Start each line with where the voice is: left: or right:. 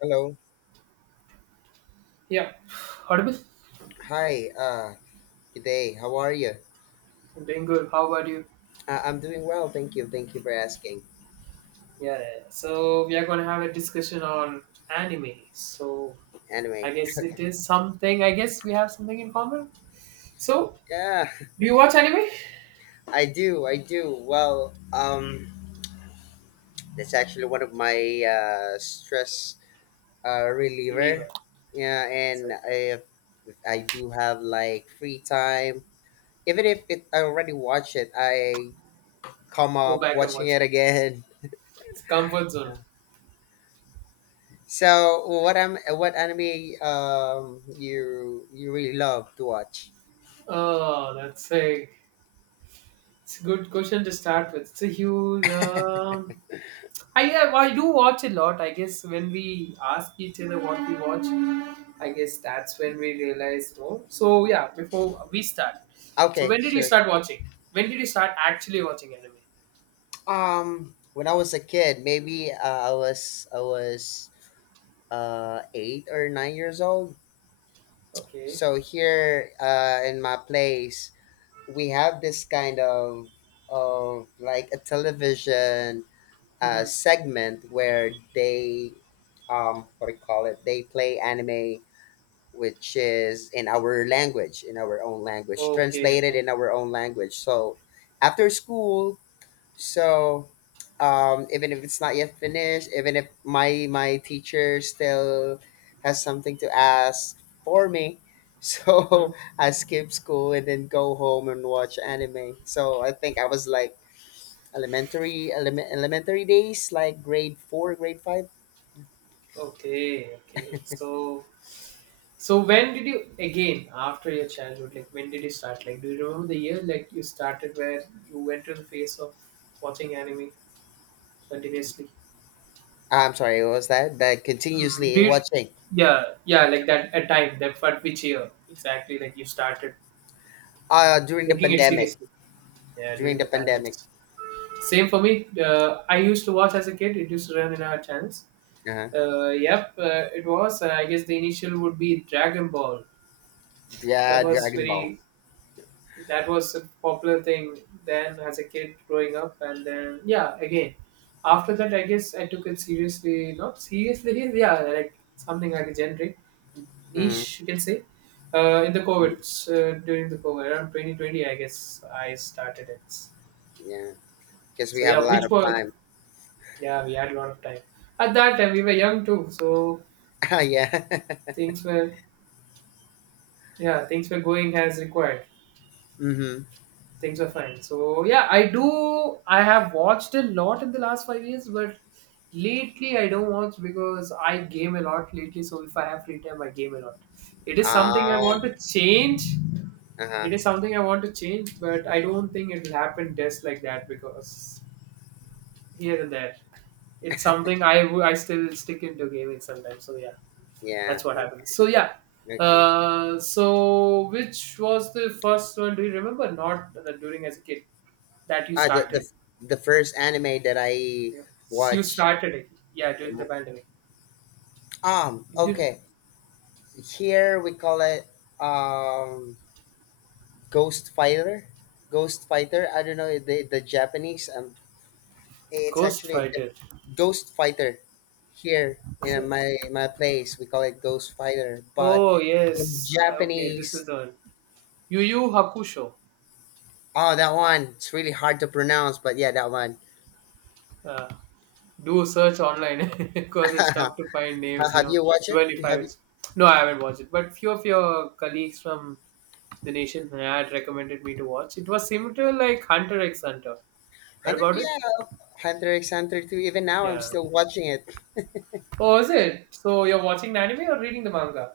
left: Hello.
right: Yeah, audible.
left: Hi. Good day. How are you?
right: I'm doing good. How about you?
left: I'm doing well. Thank you. Thank you for asking.
right: Yeah, yeah. So we are going to have a discussion on anime. So I
left: Anyway,
right: guess it is something. I guess we have something in common. So
left: yeah,
right: do you watch anime?
left: I do. I do. That's actually one of my stress
right: Believer.
left: reliever. Yeah,
right: So
left: and if I do have like free time, even if it, I already watched it, I come
right: go
left: up
right: back and
left: watching
right: watch.
left: it again.
right: It's comfort zone.
left: Yeah. So, what anime you really love to watch?
right: Oh, that's a it's a good question to start with. It's a huge. I do watch a lot. I guess when we ask each other what we watch, I guess that's when we realized. Oh, so yeah, before we start. So
left: Okay,
right: when did you
left: sure.
right: start watching? When did you start actually watching anime?
left: When I was a kid, maybe I was 8 or 9 years old.
right: Okay.
left: So here, in my place, we have this kind of like a television
right: Hmm.
left: segment where they what do you call it? They play anime, which is in our language, in our own language,
right: Okay.
left: translated in
right: Okay.
left: our own language. So after school, So even if it's not yet finished, even if my teacher still has something to ask for me,
right: Hmm.
left: so I skip school and then go home and watch anime. So I think I was like elementary elementary days, like grade four, grade five.
right: Okay. Okay. So when did you again after your childhood? Like when did you start? Like, do you remember the year like you started where you went to the phase of watching anime continuously?
left: Ah, I'm sorry, what was that? That
right: Do
left: continuously
right: you,
left: watching
right: yeah, yeah, like that a time that for which year exactly? Like you started
left: during the
right: taking it
left: pandemic.
right: seriously. Yeah,
left: During
right: during
left: the
right: the
left: pandemic,
right: pandemics. Same for me. I used to watch as a kid. It used to run in our channels.
left: uh-huh.
right: Yep, it was. I guess the initial would be Dragon Ball. That
left: Yeah,
right: was
left: Dragon Ball.
right: very. That was a popular thing then as a kid growing up, and then yeah, again. After that, I guess I took it seriously. Not seriously, yeah, like something like a generic
left: Mm-hmm.
right: niche, you can say. In the COVID, during the COVID, around 2020, I guess I started it.
left: Yeah, because we
right: So
left: have
right: yeah,
left: a lot
right: which
left: of
right: was
left: time.
right: yeah, we had a lot of time. At that time, we were young too, so
left: Yeah.
right: things were, yeah, things were going as required.
left: Mm-hmm.
right: Things were fine. So yeah, I do. I have watched a lot in the last 5 years, but lately I don't watch because I game a lot lately. So if I have free time, I game a lot. It is something I
left: Ah,
right: want to change.
left: uh-huh.
right: It is something I want to change, but I don't think it will happen just like that because here and there. It's something I still stick into gaming sometimes. So yeah,
left: Yeah.
right: that's what happens.
left: Okay.
right: So yeah.
left: Okay.
right: So which was the first one? Do you remember? Not during as a kid that you
left: Ah, the,
right: started.
left: the the first anime that I
right: Yeah. You
left: watched.
right: started it. Yeah, during the pandemic. Did
left: Okay. Here we call it um Ghost Fighter. Ghost Fighter. I don't know the Japanese. It's
right: Ghost
left: actually the
right: Fighter?
left: Ghost Fighter. Here
right: Is
left: in
right: it?
left: my place, we call it Ghost Fighter. But
right: Oh
left: in
right: yes. Okay, this is
left: Japanese,
right: the one. Yu Yu Hakusho.
left: oh, that one. It's really hard to pronounce. But yeah, that one.
right: Uh, do search online because it's tough to find names. You
left: Have
right: know,
left: you watched it?
right: even if
left: You
right: I
left: Have you?
right: was. No, I haven't watched it. But few of your colleagues from the nation had recommended me to watch. It was similar to like Hunter x Hunter. Heard
left: Hundred,
right: about it?
left: yeah, Hunter x Hunter two. Even now, I'm
right: Yeah.
left: still watching it.
right: Oh, is it? So you're watching the anime or reading the manga?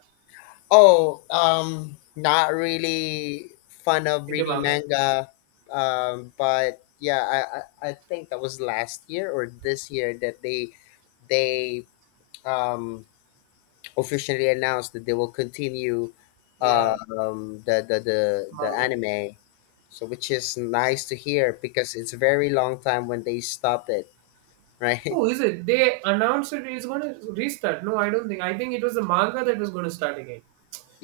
left: Oh, not really fun of
right: Into
left: reading
right: manga.
left: manga, but yeah, I think that was last year or this year that they um officially announced that they will continue
right: Yeah,
left: um the the the, the
right: manga.
left: anime, so which is nice to hear because it's a very long time when they stopped it, right?
right: Oh, is it? They announced it is going to restart. No, I don't think. I think it was the manga that was going to start again.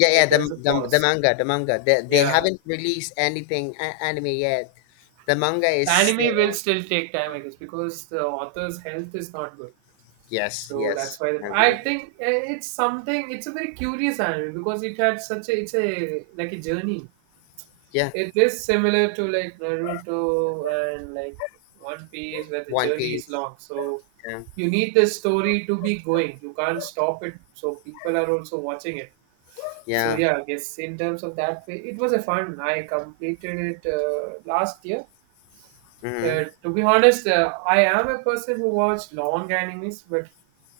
left: Yeah, yeah,
right: Like there's a
left: the
right: pause.
left: manga, the manga. They
right: Yeah.
left: haven't released anything anime yet. The manga
right: The
left: is still
right: anime will
left: on.
right: still take time, I guess, because the author's health is not good.
left: Yes,
right: So that's
left: yes,
right: why
left: I
right: I
left: agree.
right: think it's something. It's a very curious anime because it had such a. It's a like a journey.
left: Yeah,
right: It is similar to like Naruto and like One Piece, where the
left: One
right: journey is
left: Piece.
right: long. So
left: Yeah,
right: you need the story to be going. You can't stop it. So people are also watching it. So
left: yeah.
right: yeah, I guess in terms of that way, it was a fun. I completed it last year.
left: Mm-hmm,
right: To be honest, I am a person who watched long animes, but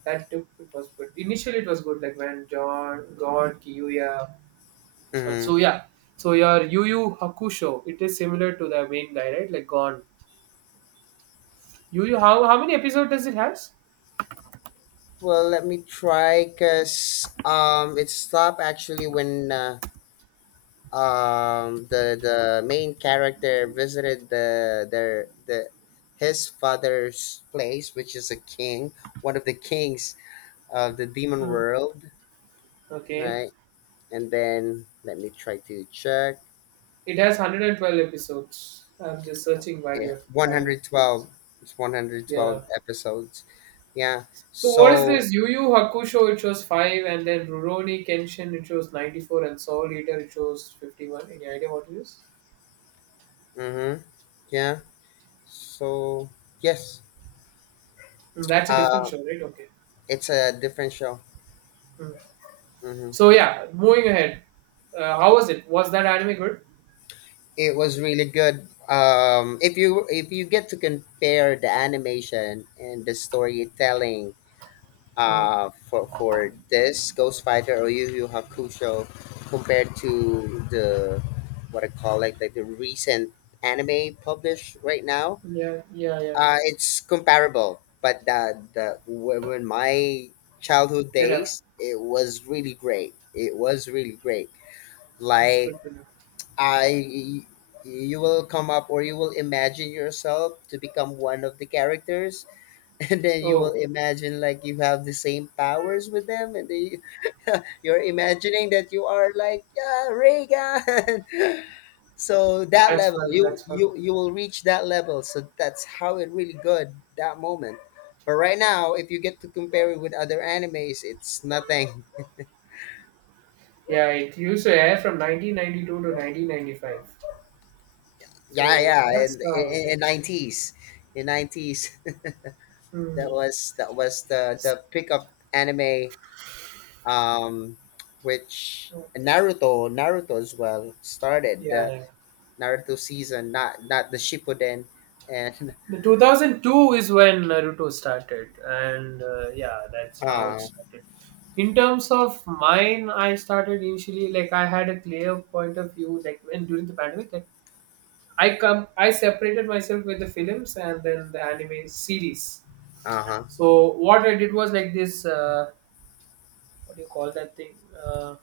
right: that took it was good. Initially, it was good. Like when John, God, Kiyuya. This one.
left: mm-hmm.
right: So yeah. So your Yu Yu Hakusho, it is similar to the main guy, right? Like Gon. Yu Yu, how many episodes does it has?
left: Well, let me try, cause it stopped actually when the main character visited the their the his father's place, which is a king, one of the kings of the demon
right: Hmm.
left: world,
right: Okay.
left: right? And then let me try to check.
right: It has 112 episodes. I'm just searching while
left: Yeah,
right: you're having it.
left: 112. It's
right: Yeah.
left: 112 episodes. Yeah.
right: So what is
left: So,
right: this? Yu Yu Hakusho, it shows 5, and then Rurouni Kenshin, it shows 94, and Soul Eater, it shows 51. Any idea what it is?
left: mm-hmm. Yeah. So, yes.
right: Hmm, that's a different
left: Uh,
right: show, right? Okay.
left: it's a different show.
right: Hmm.
left: Mm-hmm.
right: So yeah, moving ahead. How was it? Was that anime good?
left: It was really good. If you get to compare the animation and the storytelling,
right: Hmm.
left: for this Ghost Fighter or Yu Yu Hakusho compared to the what I call like the recent anime published right now.
right: Yeah, yeah, yeah.
left: It's comparable, but the when my childhood
right: Vera,
left: days, it was really great. It was really great.
right: that's
left: Like
right: good to know.
left: I. You will come up, or you will imagine yourself to become one of the characters, and then you will
right: Oh,
left: imagine like you have the same powers with them, and then you're imagining that you are like, yeah, Reagan. So that
right: that's
left: level,
right: fun.
left: you
right: That's fun.
left: you you will reach that level. So that's how it really good that moment. But right now, if you get to compare it with other animes, it's nothing.
right: Yeah, it used to air from 1992 to 1995.
left: Yeah,
right: So
left: yeah.
right: that's how it
left: In
right: is.
left: nineties, in nineties, that
right: Hmm.
left: was the pickup anime. Um, which Naruto, Naruto as well started
right: Yeah,
left: the
right: yeah.
left: Naruto season, not the Shippuden, and
right: The 2002 is when Naruto started, and yeah, that's how it
left: uh,
right: started. In terms of mine, I started initially like I had a clear point of view, like when during the pandemic, like I come, I separated myself with the films and then the anime series.
left: uh-huh.
right: So what I did was like this. What do you call that thing? Uh,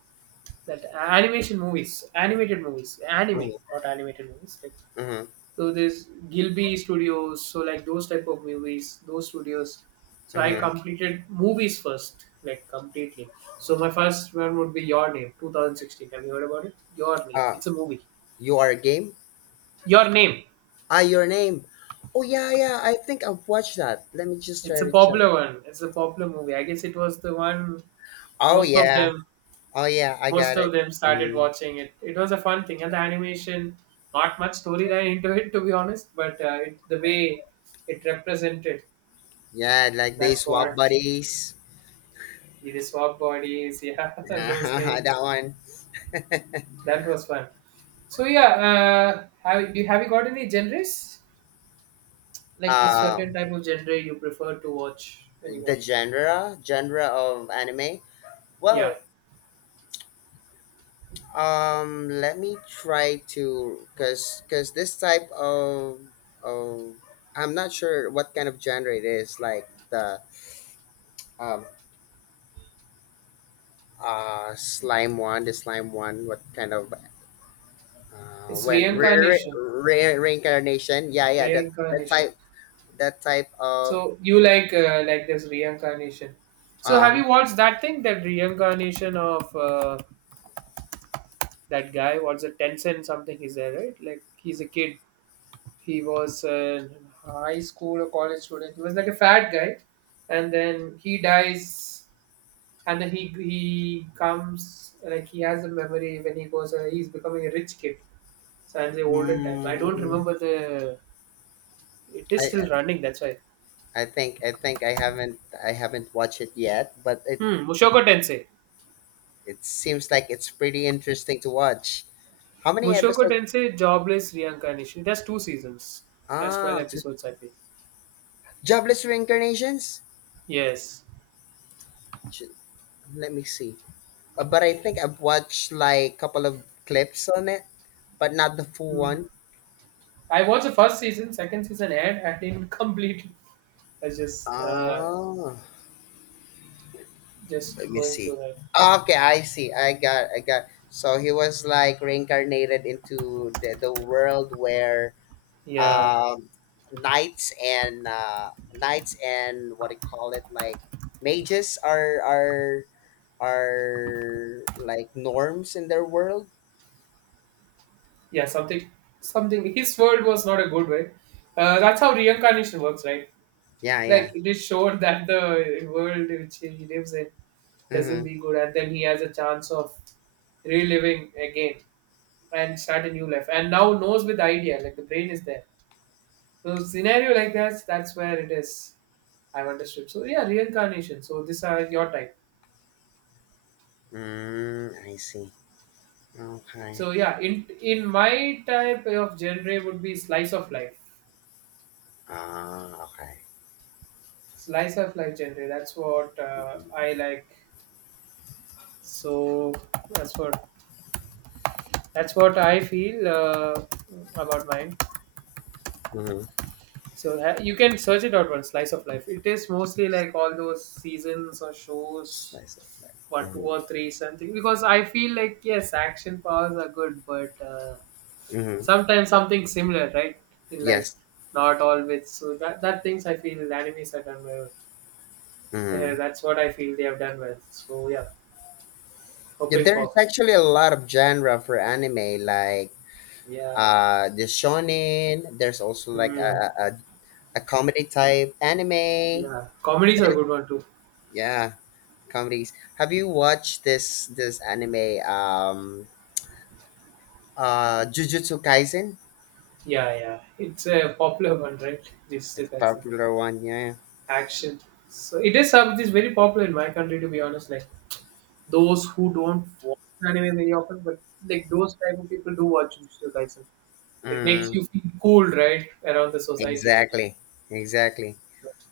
right: that animation movies, animated movies, anime,
left: Mm-hmm.
right: not animated movies. Like,
left: Mm-hmm.
right: so there's Gilby Studios, so like those type of movies, those studios. So I
left: Mm-hmm.
right: completed movies first, like completely. So my first one would be Your Name, 2016. Have you heard about it? Your Name.
left: Uh,
right: It's a movie.
left: you are a game?
right: Your Name.
left: Ah, your name. Oh yeah, yeah. I think I've watched that. Let me just
right: It's
left: try
right: a
left: to check.
right: popular one. It's a popular movie. I guess it was the one
left: Oh
right: most of
left: yeah.
right: them
left: Oh yeah, I
right: most
left: got
right: of
left: it.
right: them started
left: Hmm.
right: watching it. It was a fun thing, and the animation, not much storyline into it to be honest, but it, the way it represented,
left: Yeah, like they
right: that's
left: swap
right: what
left: buddies.
right: the swap bodies, yeah, those
left: Yeah,
right: things.
left: that one.
right: That was fun. So yeah, have you got any genres? Like a
left: Uh,
right: certain type of genre you prefer to watch when you watch?
left: the genre of anime.
right: Yeah,
left: Well, let me try to, cause this type of, I'm not sure what kind of genre it is. Like the um, slime one, the slime one, what kind of
right: it's
left: when
right: reincarnation.
left: reincarnation, yeah yeah, that that
right: Reincarnation.
left: type, that type of
right: So you like this reincarnation. So have
left: uh
right: you watched that thing, that reincarnation of that guy? What's it, Tencent something? Is there right? Like he's a kid. He was a high school or college student. He was like a fat guy, and then he dies, and then he comes like he has a memory when he goes. He's becoming a rich kid. So I the olden times. I don't
left: mm,
right: remember the. It is
left: i
right: still running. That's why.
left: I think I haven't watched it yet, but it
right: Hmm. Mushoku Tensei.
left: it seems like it's pretty interesting to watch. How many
right: Mushoku
left: episodes?
right: Tensei, Jobless Reincarnation. There's two seasons. There's 12
left: Ah, two,
right: episodes, I think.
left: jobless reincarnations.
right: Yes.
left: Ch- Let me see. But I think I've watched like couple of clips on it, but not the full
right: Mm.
left: one.
right: I watched the first season. Second season aired. I didn't complete. It. I was
left: Ah,
right: just
left: let me
right: going through
left: see.
right: that.
left: Okay, I see. I got. So he was like reincarnated into the world where
right: Yeah.
left: um knights and knights and what do you call it, like mages are like norms in their world.
right: Yeah. Something. Something. His world was not a good way. That's how reincarnation works, right?
left: Yeah yeah.
right: Like it is showed that the world which he lives in doesn't
left: Mm-hmm.
right: be good, and then he has a chance of reliving again, and start a new life and now knows with idea like the brain is there, so scenario like that, that's where it is. I've understood, so yeah, reincarnation, so this are your type.
left: Mm, I see. Okay.
right: So yeah, in my type of genre would be slice of life,
left: Ah, okay.
right: slice of life genre, that's what I
left: Mm-hmm.
right: like, so that's what that's what I feel about mine.
left: Mm-hmm.
right: So you can search it out. One slice of life, it is mostly like all those seasons or shows
left: Slice of life,
right: what two
left: mm-hmm.
right: or three something, because I feel like yes, action powers are good, but
left: Mm-hmm.
right: sometimes something similar, right, in life,
left: Yes.
right: not always, so that that things I feel animes are done well. Yeah,
left: Mm-hmm.
right: that's what I feel they have done well, so yeah,
left: Yeah,
right: hoping
left: there is
right: for
left: actually a lot of genre for anime, like
right: yeah.
left: the shonen. There's also like
right: Hmm.
left: a comedy type anime.
right: Yeah, comedies are a
left: Fan-
right: good one too.
left: Yeah, comedies. Have you watched this anime? Jujutsu Kaisen.
right: Yeah, yeah, it's a popular one, right? This
left: It's
right: type
left: a
right: of
left: popular one. Yeah.
right: action, so it is some this very popular in my country to be honest, like those who don't watch anime very often, but like those type of people do watch Jujutsu Kaisen. It makes
left: Mm,
right: you feel cool, right, around the society.
left: exactly. Exactly.
right: So,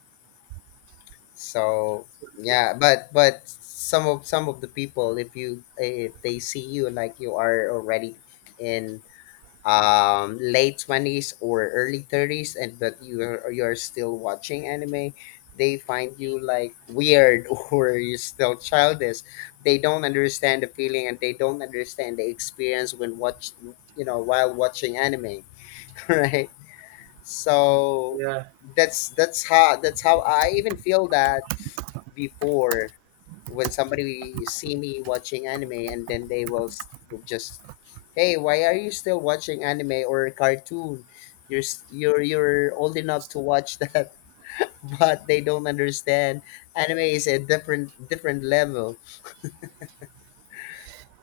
left: So
right: that's what you
left: yeah, but some of the people, if you if they see you like you are already in late 20s or early 30s, and but you're still watching anime, they find you like weird or you're still childish. They don't understand the feeling, and they don't understand the experience when watch, you know, while watching anime, right?
right: feel.
left: So
right: Yeah,
left: that's how I even feel that before, when somebody see me watching anime, and then they will just, hey, why are you still watching anime or cartoon? You're s- You're old enough to
right: understand.
left: watch that. But they don't understand anime is a different level.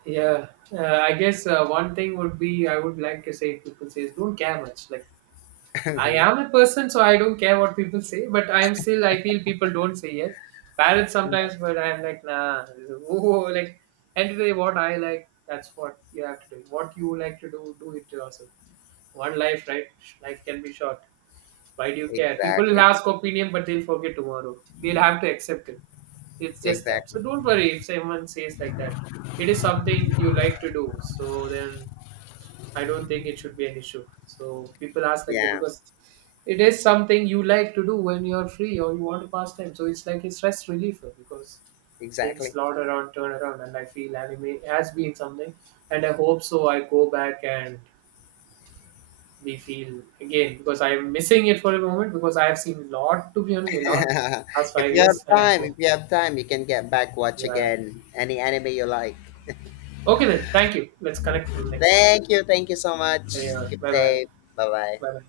right: Yeah, I guess one thing would be I would like to say people says don't care much. Like I
left: Mhm.
right: am a person, so I don't care what people say. But I am still, I feel people don't say it. Parents
left: Yeah,
right: sometimes, but I'm like, nah. Oh, like, and today what I like, that's what you have to do. What you like to do, do it to yourself. One life, right? Life can be short. Why do you care? People will
left: exactly.
right: ask opinion, but they'll forget tomorrow. They'll have to accept it. It's just that.
left: Exactly.
right: So don't worry if someone says like that. It is something you like to do. So then I don't think it should be an issue. So people ask like that
left: Yeah,
right: because it is something you like to do when you're free or you want to pass time. So it's like a stress reliever because things
left: exactly.
right: lot around, turn around, and I feel anime has been something, and I hope so. I go back and we feel again because I'm missing it for a moment because I have seen lot to be honest, a lot last
left: If
right: five
left: you have
right: years, and I
left: time, if
right: hope
left: you have time, you can get back watch
right: yeah. Yeah.
left: again any anime you like.
right: Okay then, thank you. Let's connect on the next.
left: Thank you. Thank you so
right: Okay,
left: much.
right: yeah,
left: Keep
right: bye bye.
left: safe. Bye
right: Bye
left: bye.
right: bye.